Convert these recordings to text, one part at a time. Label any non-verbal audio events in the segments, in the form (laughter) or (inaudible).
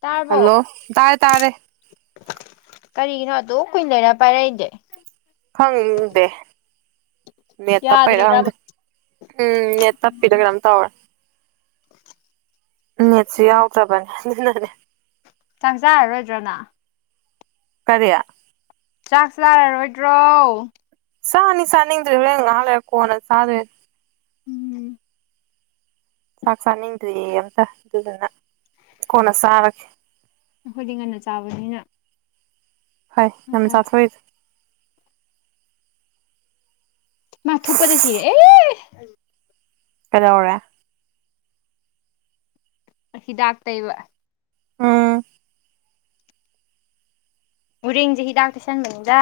ꯇꯥꯔꯕꯣ ꯍꯜꯂꯣ ꯇꯥꯏꯦ ꯇꯥꯔꯦ ꯀꯔꯤꯒꯤꯅꯣ ꯑꯗꯨꯣ ꯀꯨꯏꯅ ꯂꯩꯔ ꯄꯥꯏꯔꯛꯏꯗꯤꯦ ꯈꯪꯗꯦ ꯌꯥꯗ꯭ꯔꯤꯔꯕ ꯅꯦꯠꯇꯄꯩꯔꯛꯪꯗꯦ ꯎꯝ ꯅꯦꯠ ꯇꯞꯄꯤꯗ ꯀꯩꯅꯣꯝ ꯇꯧꯔꯦ ꯅꯦꯠꯁꯨ ꯌꯥꯎꯗ꯭ꯔꯕꯅꯤ ꯔꯦ ꯆꯪ ꯆꯥꯔꯔꯣꯏꯗ꯭ꯔꯅ ꯀꯗꯌꯥ ꯆꯥꯛꯁꯨ ꯆꯥꯔꯔꯣꯏꯗ꯭ꯔꯣ ꯁꯥꯥꯅꯤ ꯁꯥꯥꯅꯤ ꯇꯂ ꯉꯥꯂ ꯀꯣꯅꯦ ꯁꯥꯗꯦ ꯎꯝ ꯆꯥꯛ ꯆꯥꯅꯤꯡꯗ꯭ꯣꯏꯌꯦ ꯑꯝꯇ ꯑꯗꯨꯗꯨꯅ ꯀꯣꯟꯅ ꯆꯥꯔꯒꯦ ꯑꯩꯈꯣꯏꯗꯤ ꯉꯟꯅ ꯆꯥꯕꯅꯤꯅ ꯍꯣꯏ ꯌꯥꯝ ꯆꯥꯊꯣꯛꯔꯤꯁ ꯃꯥꯊ ꯎꯄꯗ ꯁꯤ ꯑꯦ ꯀꯗꯧꯔꯦ ꯍꯤꯗꯥꯛꯇꯕ ꯎꯝ ꯎꯔꯤꯦꯡꯁꯦ ꯍꯤꯗꯥꯛꯇꯣꯏꯁꯟꯕꯗ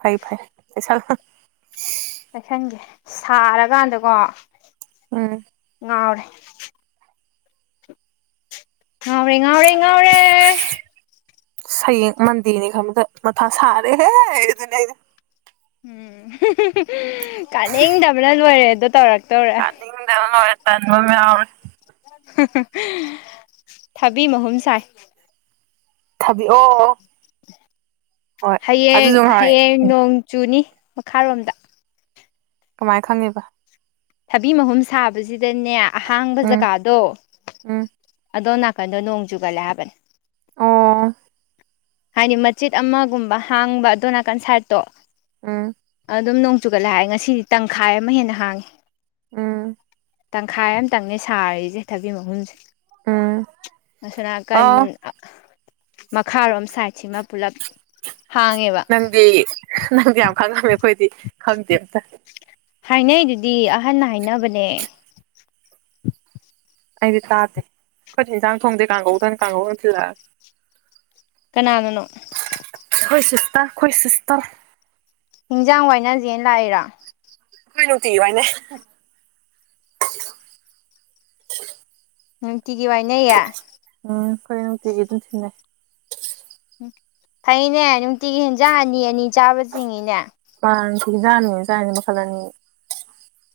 ꯐꯩ ꯐꯥꯏ ꯆꯠ ꯀꯩꯁꯟꯒꯦ ꯁꯥꯔꯀꯥꯟꯗꯀꯣ ꯎꯝ ꯍꯔ ꯉꯥꯎꯔꯦ ꯉꯥꯎꯔꯦ ꯉꯥꯎꯔꯦ ꯁꯌꯦꯡ ꯃꯟꯗꯤꯅꯤ ꯈꯗ ꯃꯊꯪ ꯁꯥꯔꯦꯍꯦ ꯑꯗꯨꯅꯦ ꯑꯩ ꯎꯝ ꯀꯥꯅꯤꯡꯗꯕꯅ ꯂꯣꯏꯔꯦ ꯑꯗꯨꯗꯣ ꯇꯧꯔꯛꯀꯦ ꯀꯅꯤꯡꯗꯅ ꯑꯣꯏ ꯇ ꯃ ꯊꯕꯤ ꯃꯍꯨꯝ ꯁꯥꯏ ꯊꯕꯤ ꯑꯣ ꯍꯌꯦꯡ ꯍꯌꯦꯡ ꯅꯣꯡ ꯆꯨꯅꯤ ꯃꯈꯥꯔꯣꯝꯗ ꯀꯃꯥꯏꯅ ꯈꯪꯉꯤꯕ ꯊꯕꯤ ꯃꯍꯨꯝ ꯁꯥꯕꯁꯤꯗꯅꯦ ꯑꯍꯥꯡꯕ ꯎꯝ ꯖꯒꯥꯗꯣ ꯎꯝ ꯑꯗꯣ ꯀꯟꯗꯣ ꯅꯣꯡ ꯆꯨꯒꯠꯂꯦ ꯍꯥꯏꯕꯅꯦ ꯑꯣꯥ ꯍꯥꯏꯗꯤ ꯃꯆꯦꯠ ꯑꯃꯒꯨꯝꯕ ꯍꯥꯡꯕ ꯑꯗꯨꯅ ꯀꯟꯁꯔꯠꯇꯣ ꯎꯝ ꯑꯗꯨꯝ ꯅꯣꯡ ꯆꯨꯒꯠꯂ ꯍꯥꯏꯦ ꯉꯁꯤꯗꯤ ꯇꯪꯈꯥꯏ ꯑꯃ ꯍꯦꯟꯅ ꯍꯥꯡꯉꯤ ꯎꯝ ꯇꯪꯈꯥꯏ ꯑꯃꯇꯪꯅꯩ ꯁꯥꯔꯤꯁꯦ ꯊꯕꯤꯛ ꯃꯍꯨꯨꯝꯁꯦ ꯎꯝ ꯑꯁꯅ ꯀ ꯑꯣ ꯃꯈꯥꯔꯣꯝ ꯁꯥꯏꯠꯁꯤꯃ ꯄꯨꯂꯞ ꯍꯥꯡꯉꯦꯕ ꯅꯪꯗꯤ ꯅꯪꯗꯤ ꯌꯥꯝ ꯈꯪꯉꯝꯃꯦ ꯑꯩꯈꯣꯏꯗꯤ ꯈꯪꯗꯦ ꯑꯝꯇ ꯍꯥꯏꯅꯩ ꯑꯗꯨꯗꯤ ꯑꯍꯟꯅ ꯍꯥꯏꯅꯕꯅꯦ ꯑꯩꯗꯤ ꯇꯥꯗꯦ ꯑꯩꯣꯏꯗꯤ ꯏꯟꯁꯥꯡ ꯊꯣꯡꯗꯦ ꯀꯥꯡꯒꯧ ꯊꯅ ꯀꯥꯡꯍꯧꯅ ꯊꯤꯜꯂꯛꯑꯒꯦ ꯀꯅꯥꯗꯅꯣ ꯈꯣꯏ ꯁꯤꯁꯇ ꯈꯣꯏ ꯁꯤꯁꯇ ꯍꯤꯟꯖꯥꯡ ꯋꯥꯏꯅꯁꯦꯅ ꯂꯥꯛꯏꯔꯥ ꯀꯣꯏꯅ ꯀꯤ ꯍꯥꯏꯅꯦ ꯎꯝ ꯀꯤ ꯀ ꯋꯥꯥꯏꯅꯦꯌꯦ ꯎꯝ ꯀꯔ ꯅꯨꯡꯇꯤꯒꯤ ꯑꯗꯨꯝ ꯊꯤꯟꯅꯩ ꯐꯩꯅꯦ ꯅꯨꯡꯇꯤꯒꯤ ꯍꯦꯟꯖꯥꯡ ꯑꯅꯤ ꯑꯅꯤ ꯆꯥꯕ ꯆꯤꯡꯉꯤꯅꯦ ꯌꯥ ꯊ ꯌꯥꯥꯏꯅꯤ ꯃꯈꯁꯜꯂꯅꯤ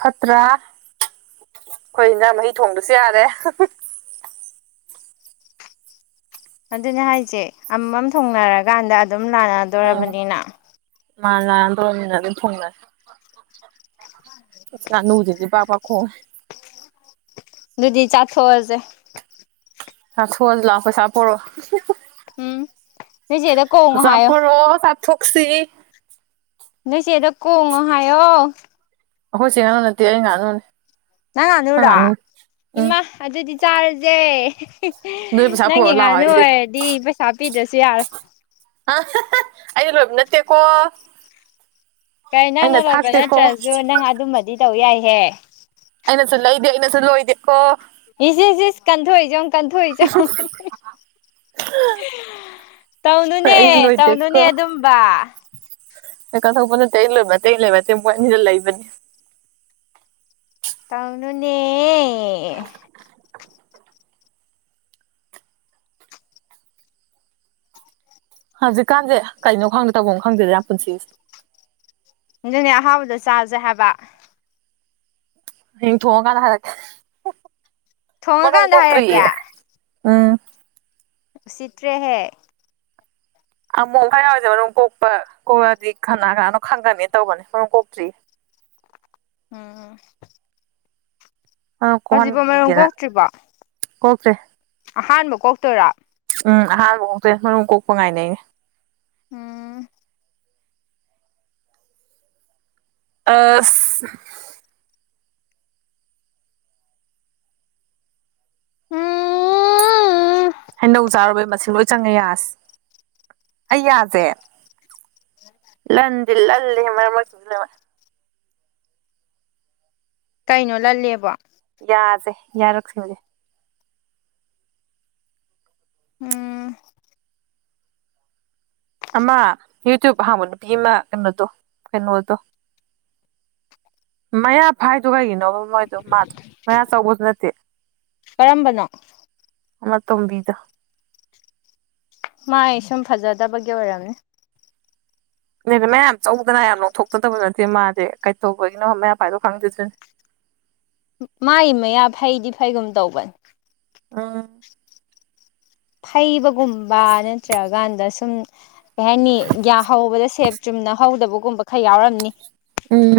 ꯐꯠꯇ꯭ꯔꯥ ꯑꯩꯈꯣꯏꯅ ꯃꯍꯤ ꯊꯣꯡꯕꯁꯨ ꯌꯥꯔꯦ ꯑꯗꯨꯅꯦ ꯍꯥꯏꯁꯦ ꯑꯃꯃꯝ ꯊꯨꯡꯅꯔꯀꯥꯟꯗ ꯑꯗꯨꯝ ꯂꯥꯟꯅꯗꯣꯔꯕꯅꯤꯅ ꯃꯥ ꯂꯗꯧꯔꯃꯤꯅ ꯑꯗꯨꯝ ꯊꯣꯡꯅꯔꯦ ꯅꯅꯨꯡꯖꯗꯤ ꯄꯕꯥ ꯈꯣ ꯑꯗꯨꯗꯨꯗꯤ ꯆꯥꯊꯣꯛꯑꯁꯦ ꯍꯥ ꯊꯣꯖꯤ ꯂꯥꯎ ꯄꯩꯁꯥ ꯄꯔꯣ ꯎꯝ ꯦꯗ ꯀꯉ ꯍꯥꯏꯣ ꯊꯣꯛꯁꯤ ꯅꯣꯏꯆꯦꯗꯣ ꯀꯣꯡꯉꯣ ꯍꯥꯏꯌꯣ ꯍꯣꯏ ꯁꯤ ꯉꯅ ꯅꯠꯇꯦ ꯑꯩ ꯉꯥꯟꯅꯣꯅꯦ ꯅꯥꯟꯅꯣꯨꯔ ꯎꯝ ꯏꯃ ꯑꯗꯨꯗꯤ ꯆꯥꯔꯖꯦ ꯅ ꯄꯩꯁꯥ ꯄꯨꯔ ꯂꯥꯛꯑꯣꯏꯁꯦ ꯑꯣꯏꯔꯗꯤ ꯄꯩꯁꯥ ꯄꯤꯗ꯭ꯔꯁꯨ ꯌꯥꯔꯦ ꯑꯩꯗꯤ ꯂꯣꯏꯕ ꯅꯠꯇꯦꯀꯣ ꯀꯩ ꯅꯪꯅ ꯑꯩꯅ ꯂꯣꯏꯕ ꯊꯥꯛꯇꯦꯀꯣ ꯅꯠꯇ꯭ꯔꯁꯨ ꯅꯪ ꯑꯗꯨꯝꯕꯗꯤ ꯇꯧ ꯌꯥꯏꯍꯦ ꯑꯩꯅ ꯁꯜꯂ ꯏꯗꯦ ꯑꯩꯅ ꯁꯜꯂ ꯑꯣꯏꯣꯏꯗꯦ ꯏꯁꯦ ꯀꯟꯊꯣꯛꯏꯆ ꯀꯟꯊꯣꯛꯏꯆ ꯇꯧꯅꯨꯅꯦ ꯑꯩꯅ ꯇꯧꯅꯨꯅꯦ ꯑꯗꯨꯝꯕ ꯍ ꯀꯠꯊꯣꯛꯄ ꯅꯠꯇꯦ ꯂꯣꯏꯕ ꯇꯇꯩ ꯂꯩꯣꯏꯕ ꯇꯦ ꯃ ꯑꯅꯤꯗ ꯂꯩꯕꯅꯤ ꯇꯥꯎꯅꯅꯦ ꯍꯧꯖꯤꯛꯀꯥꯟꯁꯦ ꯀꯩꯅꯣ ꯈꯪꯗꯦ ꯇꯧꯕ ꯈꯪꯗꯁꯦ ꯌꯥꯝ ꯄꯨꯟꯁꯤꯁꯦ ꯑꯗꯨꯅꯦ ꯑꯍꯥꯎꯕꯗ ꯆꯥꯁꯦ ꯍꯥꯏꯕ ꯑ ꯊꯣꯡ ꯀꯅ ꯍꯔ ꯊꯣꯡꯉꯀꯥꯟꯗ ꯍꯥꯏꯔꯛꯀꯦ ꯎꯝ ꯎꯁꯤꯠꯇ꯭ꯔꯦꯍꯦꯛ ꯑꯃꯨꯛ ꯈ ꯌꯥꯎꯔꯁꯦ ꯃꯔꯨꯝ ꯀꯣꯛꯄ ꯀꯣꯛꯑꯗꯤ ꯀꯅꯥ ꯀꯅꯥꯅꯣ ꯈꯪꯒꯅꯤ ꯇꯧꯕꯅꯦ ꯃꯔꯨꯝ ꯀꯣꯛꯇ꯭ꯔꯤ (unintelligible) ꯑꯝ ꯑ ꯀꯍꯟꯒꯅ ꯀꯣꯛꯇ꯭ꯔꯤꯕꯣ ꯍꯈ꯭ꯔꯦ ꯑꯍꯥꯟꯕ ꯀꯣꯛꯇꯣꯏꯔꯥ ꯎꯝ ꯑꯍꯥꯟꯕꯃꯥꯎꯛꯇꯦ ꯃꯔꯨꯝ ꯀꯣꯛꯄ ꯉꯥꯏꯅꯩꯌꯦ ꯑꯝ ꯑ ꯎꯝ ꯍꯩꯅꯧ ꯆꯥꯨꯔꯕꯩ ꯃꯁꯤꯡ ꯂꯣꯏ ꯆꯪꯉꯦ ꯌꯥꯁ ꯑꯩ ꯌꯥꯁꯦ ꯂꯟꯗꯤ ꯂ ꯃꯁ ꯂꯩ ꯀꯩꯅꯣ ꯂꯜꯂꯦꯕ ꯌꯥꯁꯦ ꯌꯥꯔꯛꯁꯤ ꯃꯁꯦ ꯎꯝ ꯑꯃ ꯌꯨꯇꯨꯕ ꯍ ꯃ ꯅꯨꯄꯤꯃ ꯀꯩꯅꯣ ꯀꯩꯅꯣ ꯃꯌꯥ ꯐ ꯍꯥꯏꯥꯏ ꯇꯨ ꯑꯣꯏꯒꯅ ꯃꯣꯏꯗ ꯃꯥꯗ ꯃꯌꯥꯝ ꯆꯧꯕꯨ ꯅ ꯀꯔꯝꯕꯅꯣ ꯑꯃ ꯇꯨꯡꯕꯤꯗ ꯃꯥꯥꯏ ꯁꯨꯝ ꯐꯖꯗꯕꯒꯤ ꯑꯣꯏꯔꯝꯅꯤ ꯅꯗꯤ ꯃꯌꯥꯝ ꯆꯧꯗꯅ ꯌꯥꯝ ꯅꯣꯛꯊꯣꯛꯇꯗꯕ ꯅꯠꯇꯦ ꯃꯥꯗꯤꯦ ꯀꯩꯇꯧꯕꯒꯤꯅꯣ ꯃꯌꯥꯝ ꯄꯥꯏꯗꯣ ꯈꯪꯗꯦꯗꯅꯦ ꯃꯥꯒꯤ ꯃꯌꯥ ꯐꯩꯗꯤ ꯐꯩꯒꯨꯝ ꯇꯧꯕꯅꯤ ꯑꯥ ꯐꯩꯕꯒꯨꯝꯕ ꯅꯠꯇ꯭ꯔꯀꯥꯟꯗ ꯁꯨꯝ ꯀꯩ ꯍꯥꯏꯅꯤ ꯒ꯭ꯌꯥ ꯍꯧꯕꯗ ꯁꯦꯞ ꯆꯨꯝꯅ ꯍꯧꯗꯕꯒꯨꯝꯕ ꯈꯔ ꯌꯥꯎꯔꯝꯅꯤ ꯎꯝ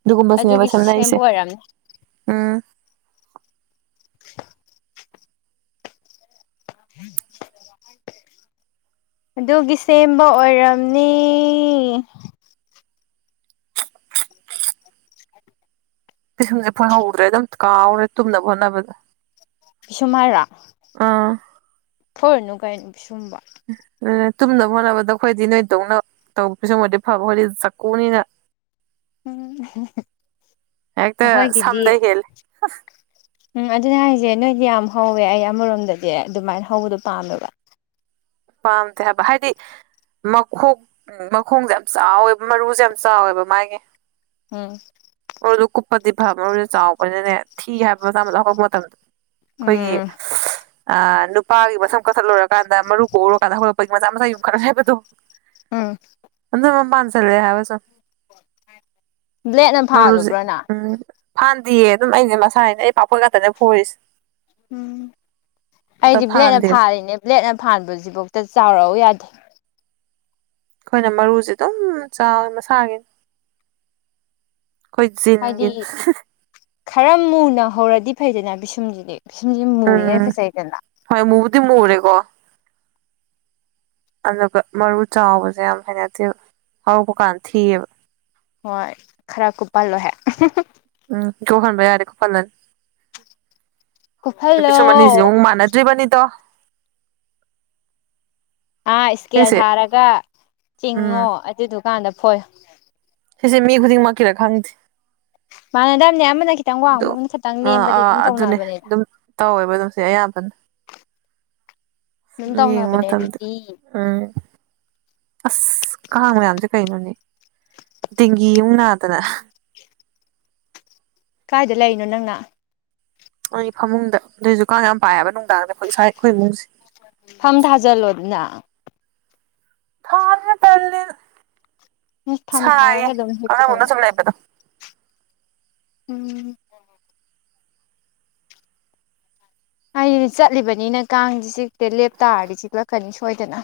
ꯑꯗꯨꯒꯗꯨ ꯀꯨꯝꯕ ꯑꯗꯨꯒꯤ ꯁꯤꯅꯦꯕ ꯁꯦꯝꯅꯏꯁꯦ ꯁꯦꯝꯕ ꯑꯣꯏꯔꯝꯅꯤ ꯎꯝ ꯍꯝ ꯑꯗꯨꯒꯤ ꯁꯦꯝꯕ ꯑꯣꯏꯔꯝꯅꯤ ꯄꯤꯁꯨꯝꯁꯦ ꯐꯪꯍꯧꯗ꯭ꯔꯦ ꯑꯗꯨꯝ ꯀꯥꯎꯔꯦ ꯇꯨꯝꯅꯕ ꯍꯣꯠꯅꯕꯗ ꯄꯤꯁꯃꯥꯏꯔꯥ ꯑꯥ ꯀ ꯁꯨꯝꯕ ꯎ ꯇꯨꯝꯅꯕ ꯍꯣꯠꯅꯕꯗ ꯑꯩꯈꯣꯏꯗꯤ ꯅꯣꯏ ꯇꯧꯅ ꯇꯧꯕꯁꯨꯃꯗꯤ ꯐꯕ ꯍꯣꯏꯗꯤ ꯆꯥꯛꯀꯨꯅꯤꯅ ꯎꯝ ꯑꯦꯗ ꯑꯩꯈꯣꯏꯒꯤꯗꯤ ꯁꯝꯗ ꯍꯦꯜ ꯎꯝ ꯑꯗꯨꯅ ꯍꯥꯏꯁꯦ ꯅꯣꯏꯗꯤ ꯌꯥꯝ ꯍꯧꯋꯦ ꯑꯩ ꯑꯃꯔꯣꯝꯗꯗꯤ ꯑꯗꯨꯃꯥꯏꯅ ꯍꯧꯕꯗꯣ ꯄꯥꯝꯃꯦꯕ ꯄꯝꯇ ꯍꯥꯏꯕ ꯍꯥꯏꯗꯤ ꯃꯈꯣꯛ ꯃꯈꯣꯡꯁꯦ ꯌꯥꯝ ꯆꯥꯎꯋꯦꯕ ꯃꯔꯨꯁꯦ ꯌꯥꯝ ꯆꯥꯎꯋꯦꯕ ꯃꯥꯒꯤ ꯎꯝ ꯃꯔꯨꯗꯣ ꯀꯨꯞꯄꯗꯤ ꯐ ꯃꯔꯨꯗꯨ ꯆꯥꯎꯕꯅꯤꯅꯦ ꯊꯤ ꯍꯥꯏꯕ ꯃꯆꯥ ꯑꯃꯗꯣ ꯍꯧꯔꯛꯄ ꯃꯇꯝꯗꯣ ꯑꯩꯈꯣꯏꯒꯤ ꯎꯝ ꯅꯨꯄꯥꯒꯤ ꯃꯁꯝ ꯀꯛꯊꯠꯂꯨꯔꯀꯥꯟꯗ ꯃꯔꯨꯞ ꯀꯧꯔꯣ ꯀꯥꯟꯗꯣꯔꯛꯣ ꯃꯆꯥ ꯃꯆꯥ ꯌꯨꯝ ꯈꯔ ꯍꯥꯏꯕꯗꯣ ꯑꯥ ꯆꯔꯦ ꯍꯥꯏꯕ ꯆ ꯕ꯭ꯂꯦꯠꯅ ꯃꯔꯨꯖ ꯐꯥꯜꯂꯨꯕ꯭ꯔꯥ ꯅꯪ ꯎꯝ ꯐꯥꯟꯗꯦꯌꯦ ꯑꯗꯨꯝ ꯑꯩꯅꯦ ꯃꯁꯥ ꯍꯥꯏꯅ ꯑꯩ ꯄꯥꯐꯣꯏ ꯉꯥꯛꯇꯅꯦ ꯐꯣꯔꯤꯁꯦ ꯎꯝ ꯑꯩꯗꯤ ꯕ꯭ꯂꯦꯦꯛꯅ ꯐꯥꯟꯗꯦꯕ ꯐꯥꯔꯤꯅꯦ ꯕ꯭ꯂꯦꯦꯛꯅ ꯐꯥꯟꯕꯁꯤꯐꯥꯎ ꯆꯥꯎꯔꯛꯑꯣ ꯌꯥꯗꯦ ꯑꯩꯈꯣꯏꯅ ꯃꯔꯨꯁꯦ ꯑꯗꯨꯝ ꯆꯥꯎꯋꯤ ꯃꯁꯥꯒꯤꯅꯤ ꯀꯣꯏ ꯍꯥꯏꯗꯤ ꯖꯤꯤꯟꯒꯤꯟ ꯈꯔ ꯃꯨꯅ ꯍꯧꯔꯗꯤ ꯐꯩꯗꯅ ꯤꯁꯨꯝꯁꯤꯗꯤ ꯕꯤꯁꯨꯝꯁꯤ ꯃꯨꯔꯤꯉꯩ ꯐꯖꯩꯗꯅ ꯗꯤ ꯃꯔꯦꯀꯣ ꯑꯗꯨꯒ ꯃꯔꯨ ꯆꯥꯎꯕꯁꯦ ꯌꯥꯝ ꯍꯦꯅꯛꯇꯤ ꯍꯧꯔꯛꯄ ꯀꯥꯟ ꯊꯤꯌꯦꯕ ꯍꯣꯏ ꯈꯔ ꯀꯨꯞꯍꯜꯂꯣꯍꯦ ꯎꯝ ꯀ ꯍꯟꯕ ꯌꯥꯔꯦꯀꯣ ꯄꯂꯅ ꯅꯨꯄꯤ ꯀꯨꯞꯍꯜꯂꯣ ꯁꯨꯝ ꯑꯅꯤꯁꯤ ꯑꯃꯨꯛ ꯃꯥꯟꯅꯗ꯭ꯔꯤꯕꯅꯤꯗꯣ ꯑꯥ ꯏꯁꯀꯦꯜ ꯁꯤꯁꯦ ꯊꯥꯔꯒ ꯆꯤꯡꯉꯣ ꯎꯝ ꯑꯗꯨꯗꯨꯀꯥꯟꯗ ꯐꯣꯏ ꯑꯩꯁꯦ ꯃꯤ ꯈꯨꯗꯤꯡꯃꯛꯀꯤꯔꯥ ꯈꯪꯗꯦ ꯃꯥꯥꯟꯗꯝꯅ‌ꯦ ꯌꯥꯝ ꯈꯤꯇꯪ ꯑꯗꯣ ꯋꯥꯡꯕ ꯈꯈꯤꯛꯇꯪ ꯑꯥ ꯅꯦꯝꯕꯗꯤ ꯑꯥ ꯑꯗꯨꯝ ꯑꯗꯨꯅꯦ ꯇꯧꯅꯕꯅꯦꯅ (inaudible) ꯑꯗꯨꯝ ꯇꯧꯋꯦꯕ ꯑꯗꯨꯝ ꯁꯤ ꯑꯌꯥꯝꯕꯅ ꯁꯨꯝ ꯌꯦꯡ ꯃꯇꯝꯗ ꯎꯝ ꯑꯁ ꯀꯥꯡ ꯃꯌꯥꯝꯁꯦ ꯀꯩꯅꯣꯅꯦ ꯗꯦꯡꯒꯤꯌꯨ ꯅꯥꯗꯅ ꯀꯗꯥꯥꯏꯗ ꯂꯩꯔꯤꯅꯣ ꯅꯪꯅ ꯅꯣꯏꯒꯤ ꯐꯃꯨꯡꯗ ꯑꯗꯨꯏꯁꯨ ꯀꯥꯡ ꯌꯥꯝ ꯄꯥꯏꯑꯕ ꯅꯨꯡꯗꯥꯡꯗ ꯑꯩꯈꯣꯏ ꯏꯁꯥ ꯑꯩꯈꯣꯏ ꯏꯃꯨꯡꯁꯦ ꯐꯝ ꯊꯥꯖꯜꯂꯣ ꯑꯗꯨꯅ ꯊꯥꯔꯅꯦ ꯇꯅꯤ ꯐꯝ ꯁꯥꯏꯌꯦ ꯊꯥꯔꯒ ꯑꯗꯨꯝ ꯀꯅ ꯍꯤꯞꯄꯨ ꯑꯣꯅ ꯀꯩꯅꯣ ꯁꯅꯄꯗ ꯎꯝ ꯍꯥꯏ ꯆꯠꯂꯤꯕꯅꯤꯅ ꯀꯥꯡꯁꯦ ꯆꯤꯛꯇꯦ ꯂꯦꯞꯇꯥꯥꯔꯗꯤ ꯆꯤꯛꯂꯛꯀꯅꯤ ꯁꯣꯏꯗꯅ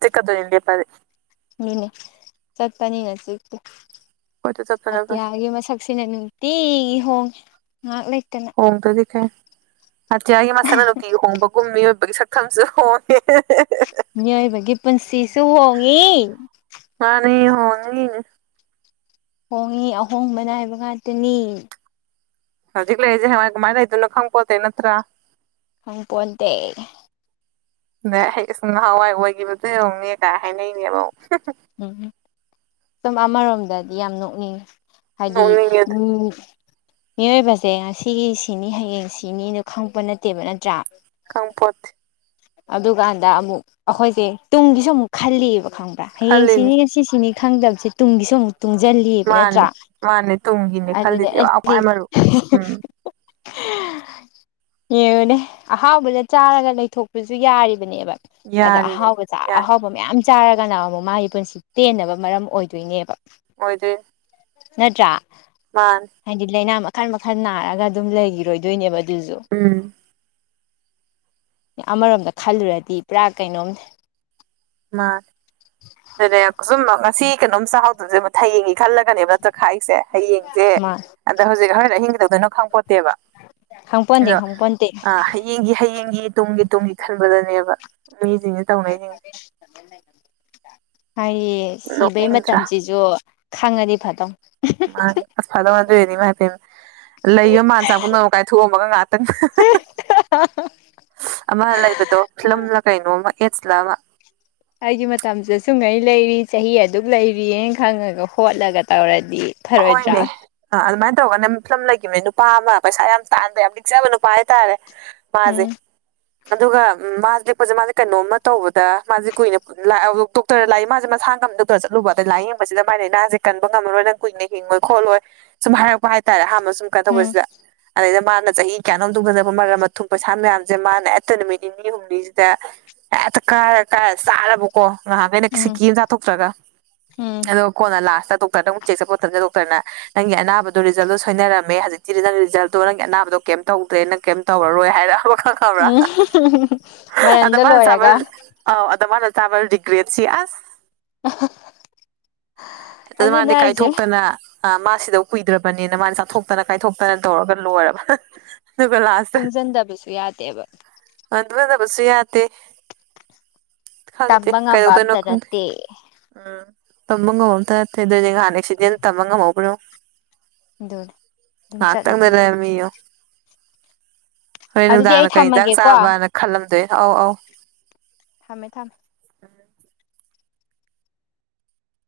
ꯆꯤ ꯀꯗꯨꯣ ꯑꯣꯏꯅꯗꯤꯄꯥꯗꯤ ꯑꯗꯨꯅꯦ ꯆꯠꯄꯅꯤꯅ ꯆꯤꯛꯇꯤ ꯀꯣꯏꯆꯠ ꯆꯠꯄꯅ ꯐꯩ ꯑꯠꯇꯤꯌꯥꯒꯤ ꯃꯁꯛꯁꯤꯅ ꯅꯨꯡꯇꯤꯒꯤ ꯍꯣꯡꯉꯦ ꯉꯥꯏꯍꯥꯛ ꯂꯩ ꯍꯣꯡꯝꯗ ꯆꯈꯦ ꯑꯇꯤꯌꯥꯒꯤ ꯃꯁꯅ ꯅꯨꯡꯇ ꯍꯣꯡꯕꯒꯨꯝ ꯃꯤꯑꯣꯏꯕꯒꯤ ꯁꯛꯛꯇꯝꯁꯨ ꯍꯣꯡꯉꯦ ꯁꯨꯍꯉꯤ ꯑꯅꯤ ꯍꯅꯦ ꯍꯣꯡꯉꯤ ꯑꯍꯣꯡꯕꯅꯥꯏꯕ ꯉꯥꯛꯇꯅꯤ ꯍꯧꯖꯤꯛꯂꯖ ꯍ ꯃꯥꯥꯏ ꯑꯗꯨꯅ ꯈꯪꯄꯣꯠꯇꯦ ꯅꯠꯇꯥ ꯍꯪ ꯄꯣꯟꯣꯟꯗ ꯑꯁꯨꯝ ꯅꯍꯥꯟꯋꯥꯏ ꯑꯣꯏꯈꯤꯕꯗꯨ ꯌꯦꯡꯧꯅꯦꯒꯥꯏ ꯍꯥꯏꯅꯩꯅꯦꯕ ꯎꯝꯝ ꯁꯨꯝ ꯑꯃꯔꯣꯝꯗꯗꯤ ꯌꯥꯝ ꯅꯣꯛꯅꯤꯡꯉꯤ ꯍꯥꯏꯗꯤ ꯅꯣꯛꯅꯤꯡꯉꯦ ꯑꯗꯨ ꯎꯝ ꯃꯤꯑꯣꯏꯕꯁꯦ ꯉꯁꯤꯒꯤ ꯁꯤꯅꯤ ꯍꯌꯦꯡ ꯁꯤꯅꯤꯅꯣ ꯈꯪꯉꯛꯄ ꯅꯠꯇꯦꯕ ꯅꯠꯇ꯭ꯔꯥ ꯀꯥꯡꯝꯄꯠ ꯑꯗꯨꯀꯥꯟꯗ ꯑꯃꯨꯛ ꯑꯩꯈꯣꯏꯁꯦ ꯇꯨꯡꯒꯤꯁꯨ ꯑꯃꯨꯛ ꯈꯜꯂꯤꯦꯕ ꯈꯪꯕ꯭ꯔꯥ ꯍꯌꯦꯡ ꯈꯜꯂꯤꯅꯤ ꯁꯤꯅꯤ ꯁꯤꯁꯤꯅꯤ ꯈꯪꯗꯕꯁꯦ ꯇꯨꯡꯒꯤꯁꯨ ꯑꯃꯨꯛ ꯇꯨꯡꯁꯤꯜꯂꯤꯕ ꯅꯠꯇ꯭ꯔꯥ ꯃꯥꯅꯤ ꯃꯥꯅꯦ ꯇꯨꯡꯒꯤꯅꯦ ꯑꯗꯨꯗꯤ ꯈꯜꯂꯤꯁꯦ ꯋꯥ ꯑꯩꯗꯤ ꯈ꯭ꯋꯥꯏ ꯃꯔꯨ ꯎꯝ ꯌꯦꯡꯉꯨꯅꯦ ꯑꯍꯥꯎꯕꯗ ꯆꯥꯔꯒ ꯂꯩꯊꯣꯛꯄꯁꯨ ꯌꯥꯔꯤꯕꯅꯦꯕ ꯑꯗꯣ ꯌꯥꯔꯤꯅꯦ ꯑꯍꯥꯎꯕꯗ ꯌꯥꯔꯤ ꯑꯍꯥꯎꯕ ꯃꯌꯥꯝ ꯆꯥꯔꯒꯅ ꯑꯃꯨꯛ ꯃꯥꯒꯤ ꯄꯨꯟꯁꯤ ꯄꯦꯟꯅꯕ ꯃꯔꯝ ꯑꯣꯏꯗꯣꯏꯅꯦꯕ ꯅꯣꯏꯗꯤ ꯅꯠꯇ꯭ꯔꯥ ꯍꯥꯏꯗꯤ ꯂꯥꯏꯅꯥ ꯃꯈꯜ ꯃꯈꯜ ꯅꯥꯔꯒ ꯑꯗꯨꯝ ꯂꯩꯈꯤꯔꯣꯏꯗꯣꯏꯅꯦꯕ ꯖꯨ ꯎꯝ ꯑꯃꯔꯣꯝꯗ ꯈꯜꯂꯨꯔꯗꯤ ꯄꯨꯔꯥ ꯀꯩꯅꯣꯝꯅꯦ ꯃꯥꯅꯦ ꯑꯗꯨꯅꯦ ꯁꯨꯝ ꯉꯁꯤ ꯀꯩꯅꯣꯝ ꯆꯥꯍꯧꯗꯕꯁꯦ ꯑꯃꯨꯛ ꯊꯌꯦꯡꯉꯤ ꯈꯜꯂꯒꯅꯦꯕ ꯅꯠꯇ꯭ꯔꯣ ꯈꯥꯏꯁꯦ ꯍꯌꯦꯡꯁꯦ ꯃꯥ ꯑꯗ ꯍꯧꯖꯤꯛ ꯍꯣꯔꯦꯟ ꯑꯍꯤꯡꯒꯗꯧꯗꯅ ꯈꯪꯄꯣꯠꯇꯦꯕ ꯈꯪꯄꯣꯟꯇꯦ ꯑꯗꯣ ꯈꯪꯄꯣꯟꯇꯦ ꯑ ꯍꯌꯦꯡꯒꯤ ꯍꯌꯦꯡꯒꯤ ꯇꯨꯡꯒꯤ ꯇꯨꯡꯒꯤ ꯈꯟꯕꯗꯅꯦꯕ ꯃꯤꯖꯁꯤꯡ ꯆꯥꯎꯅꯦꯁꯤꯡ ꯍꯥꯏꯗꯤ ꯁꯤꯕꯩ ꯅꯣꯛꯅꯤꯡꯗ꯭ꯔꯥ ꯃꯇꯝꯁꯤꯁꯨ ꯈꯪꯉꯅꯤ ꯐꯗꯧ ꯃꯥ ꯑꯁ ꯐꯥꯗꯧꯅꯗꯣꯏꯅꯤ ꯃꯥ ꯍꯥꯏꯄꯦꯟ ꯂꯩꯒ ꯃꯥꯟ ꯆꯥꯛ ꯄꯨꯅ ꯀꯥꯏ ꯊꯣꯑꯃꯒ ꯉꯥꯛ (inaudible) ꯑꯃ ꯂꯩꯕꯗꯣ ꯐꯤꯂꯝꯅ ꯀꯩꯅꯣꯃ ꯑꯦꯠꯁꯂ ꯑꯃ ꯑꯩꯒꯤ ꯃꯇꯝꯁꯤꯗ ꯁꯨꯡꯉꯩ ꯂꯩꯔꯤ ꯆꯍꯤ ꯑꯗꯨꯛ ꯂꯩꯔꯤꯅ ꯈꯪꯉꯒ ꯍꯣꯠꯂꯒ ꯇꯧꯔꯗꯤ ꯐꯔꯣꯏꯗ꯭ꯔꯥ ꯍꯣꯏꯅꯦ ꯑꯗꯨꯃꯥꯏꯅ ꯇꯧꯒ ꯅ ꯐꯂꯝ ꯂꯩꯈꯤꯕꯅꯤ ꯅꯨꯄꯥ ꯑꯃ ꯄꯩꯁꯥ ꯌꯥꯝ ꯇꯗ ꯌꯥꯝ ꯂꯤꯅꯤꯛꯆꯕ ꯅꯨꯄꯥ ꯍꯥꯏꯇꯥꯔꯦ ꯃꯥꯁꯦ ꯎꯝ ꯑꯗꯨꯒ ꯃꯥꯁꯦ ꯂꯦꯛꯛꯄꯁꯦ ꯃꯥꯁꯦ ꯀꯩꯅꯣꯝꯃ ꯇꯧꯕꯗ ꯃꯥꯁꯦ ꯀꯨꯏꯅ ꯗꯣꯛꯇꯔꯗ ꯂꯥꯛꯏ ꯃꯥꯁꯦ ꯃꯁ ꯀꯝꯗꯨꯗ ꯆꯠꯂꯨꯕ ꯑꯗꯩꯥꯏ ꯌꯦꯡꯕꯁꯤꯗ ꯃꯅꯅꯥꯁꯦ ꯀꯟ ꯉꯝꯃꯔꯣꯏꯅ ꯀꯨꯏꯅꯦ ꯍꯤꯡꯉꯣꯏ ꯈꯣꯠꯂꯣꯏ ꯁꯨꯝ ꯍꯥꯏꯔꯛꯄ ꯍꯥꯏꯇꯥꯔꯦ ꯑꯍꯥꯟꯕ ꯁꯨꯝ ꯎꯝ ꯀꯩꯗꯧꯕꯁꯤꯗ ꯑꯗꯩꯗ ꯃꯥ ꯃꯥꯅ ꯆꯍꯤ ꯀꯌꯥꯅꯣꯝ ꯇꯧꯗꯗꯕ ꯃꯔꯝ ꯃꯊꯨꯡ ꯄꯩꯁꯥ ꯃꯌꯥꯝꯁꯦ ꯃꯥꯅ ꯍꯦꯠꯇ ꯅꯨꯃꯤꯠ ꯅꯤꯅꯤ ꯍꯨꯝꯅꯤꯁꯤꯗ ꯀꯔꯦ ꯀꯥꯏꯔꯦ ꯆꯥꯔꯕꯀꯣ ꯉꯥꯏꯍꯥꯛꯈ ꯑꯩꯅ ꯎꯝ ꯁꯤꯀꯤ ꯑꯃ ꯆꯥꯊꯣꯛꯇ꯭ꯔꯒ ꯎꯝ ꯑꯗꯨꯒ ꯀꯣꯟꯅ ꯂꯥꯁꯇ ꯗꯣꯛꯇꯔꯅ ꯑꯃꯨꯛ ꯆꯦꯛ ꯆꯄ ꯗꯣꯛꯇꯔꯅ ꯅꯪꯒꯤ ꯑꯅꯥꯕꯗꯣ ꯔꯤꯖꯜꯗꯣ ꯁꯣꯏꯅꯔꯝꯃꯦ ꯍꯧꯖꯤꯛꯇꯤ ꯅ ꯔꯤꯖꯜꯇꯣ ꯅꯪꯒꯤ ꯑꯅꯥꯕꯗꯣ ꯀꯩꯝ ꯇꯧꯗ꯭ꯔꯦ ꯅꯪ ꯀꯝ ꯇꯧꯣꯣꯏ ꯍꯥꯏꯔ ꯈꯕ꯭ꯔꯥ ꯎꯝ ꯑꯗ ꯃꯔꯟꯗ ꯃꯥꯅ ꯆꯕ ꯂꯣꯏꯔꯒ ꯑꯥꯎ ꯑꯗ ꯃꯥꯅ ꯇꯕꯔ ꯗꯤꯒ꯭ꯔꯤꯁꯤ ꯑ ꯑꯗꯨ ꯃꯥꯗꯤ ꯑꯗꯨꯗꯅꯦꯏꯖꯦ ꯀꯥꯏꯊꯣꯛꯇꯅ ꯑ ꯃꯥꯁꯤꯗ ꯀꯨꯏꯗ꯭ꯔꯕꯅꯤꯅ ꯃꯥꯁ ꯆꯥꯊꯣꯛꯇꯅ ꯀꯥꯏꯊꯣꯛꯇꯅ ꯇꯧꯔꯒ ꯂꯣꯏꯔꯕ ꯑꯗꯨꯒ ꯂꯥꯁꯇ ꯇꯨꯡꯁꯤꯟꯗꯕꯁꯨ ꯌꯥꯗꯦꯕ ꯑ ꯑꯗꯨꯕꯅꯕꯁꯨ ꯌꯥꯇꯦ ꯈꯪꯗꯦ ꯇꯝꯕ ꯉꯝꯕ ꯀꯩꯗꯧꯗꯣꯏꯅꯣ ꯑꯝꯇ ꯈꯪꯗꯦ ꯅꯠꯇꯦ ꯎꯝ ꯇꯝꯕ ꯉꯝꯍꯧꯗꯗ ꯍꯥꯟꯅꯦꯛ ꯁꯤꯗꯤ ꯇꯝꯕ ꯉꯝꯍꯧꯕ꯭ꯔꯣ ꯑꯗꯨꯅ ꯑꯗꯨꯝ ꯀꯥꯛ ꯇꯪ ꯆꯠꯂꯤꯗꯨꯅꯤ ꯃꯗ ꯃꯤꯌꯣ ꯍꯣꯏ ꯑꯗꯨꯗꯤ ꯑꯩ ꯅꯨꯡꯗꯥꯡꯅ ꯀꯩ ꯏꯟꯖꯥꯡ ꯊꯝꯃꯒꯦꯀꯣ ꯆꯥꯕꯅ ꯈꯜꯂꯝꯗꯣꯏ ꯑꯧ ꯑꯧ ꯊꯝꯃꯦ ꯊꯝꯃꯦ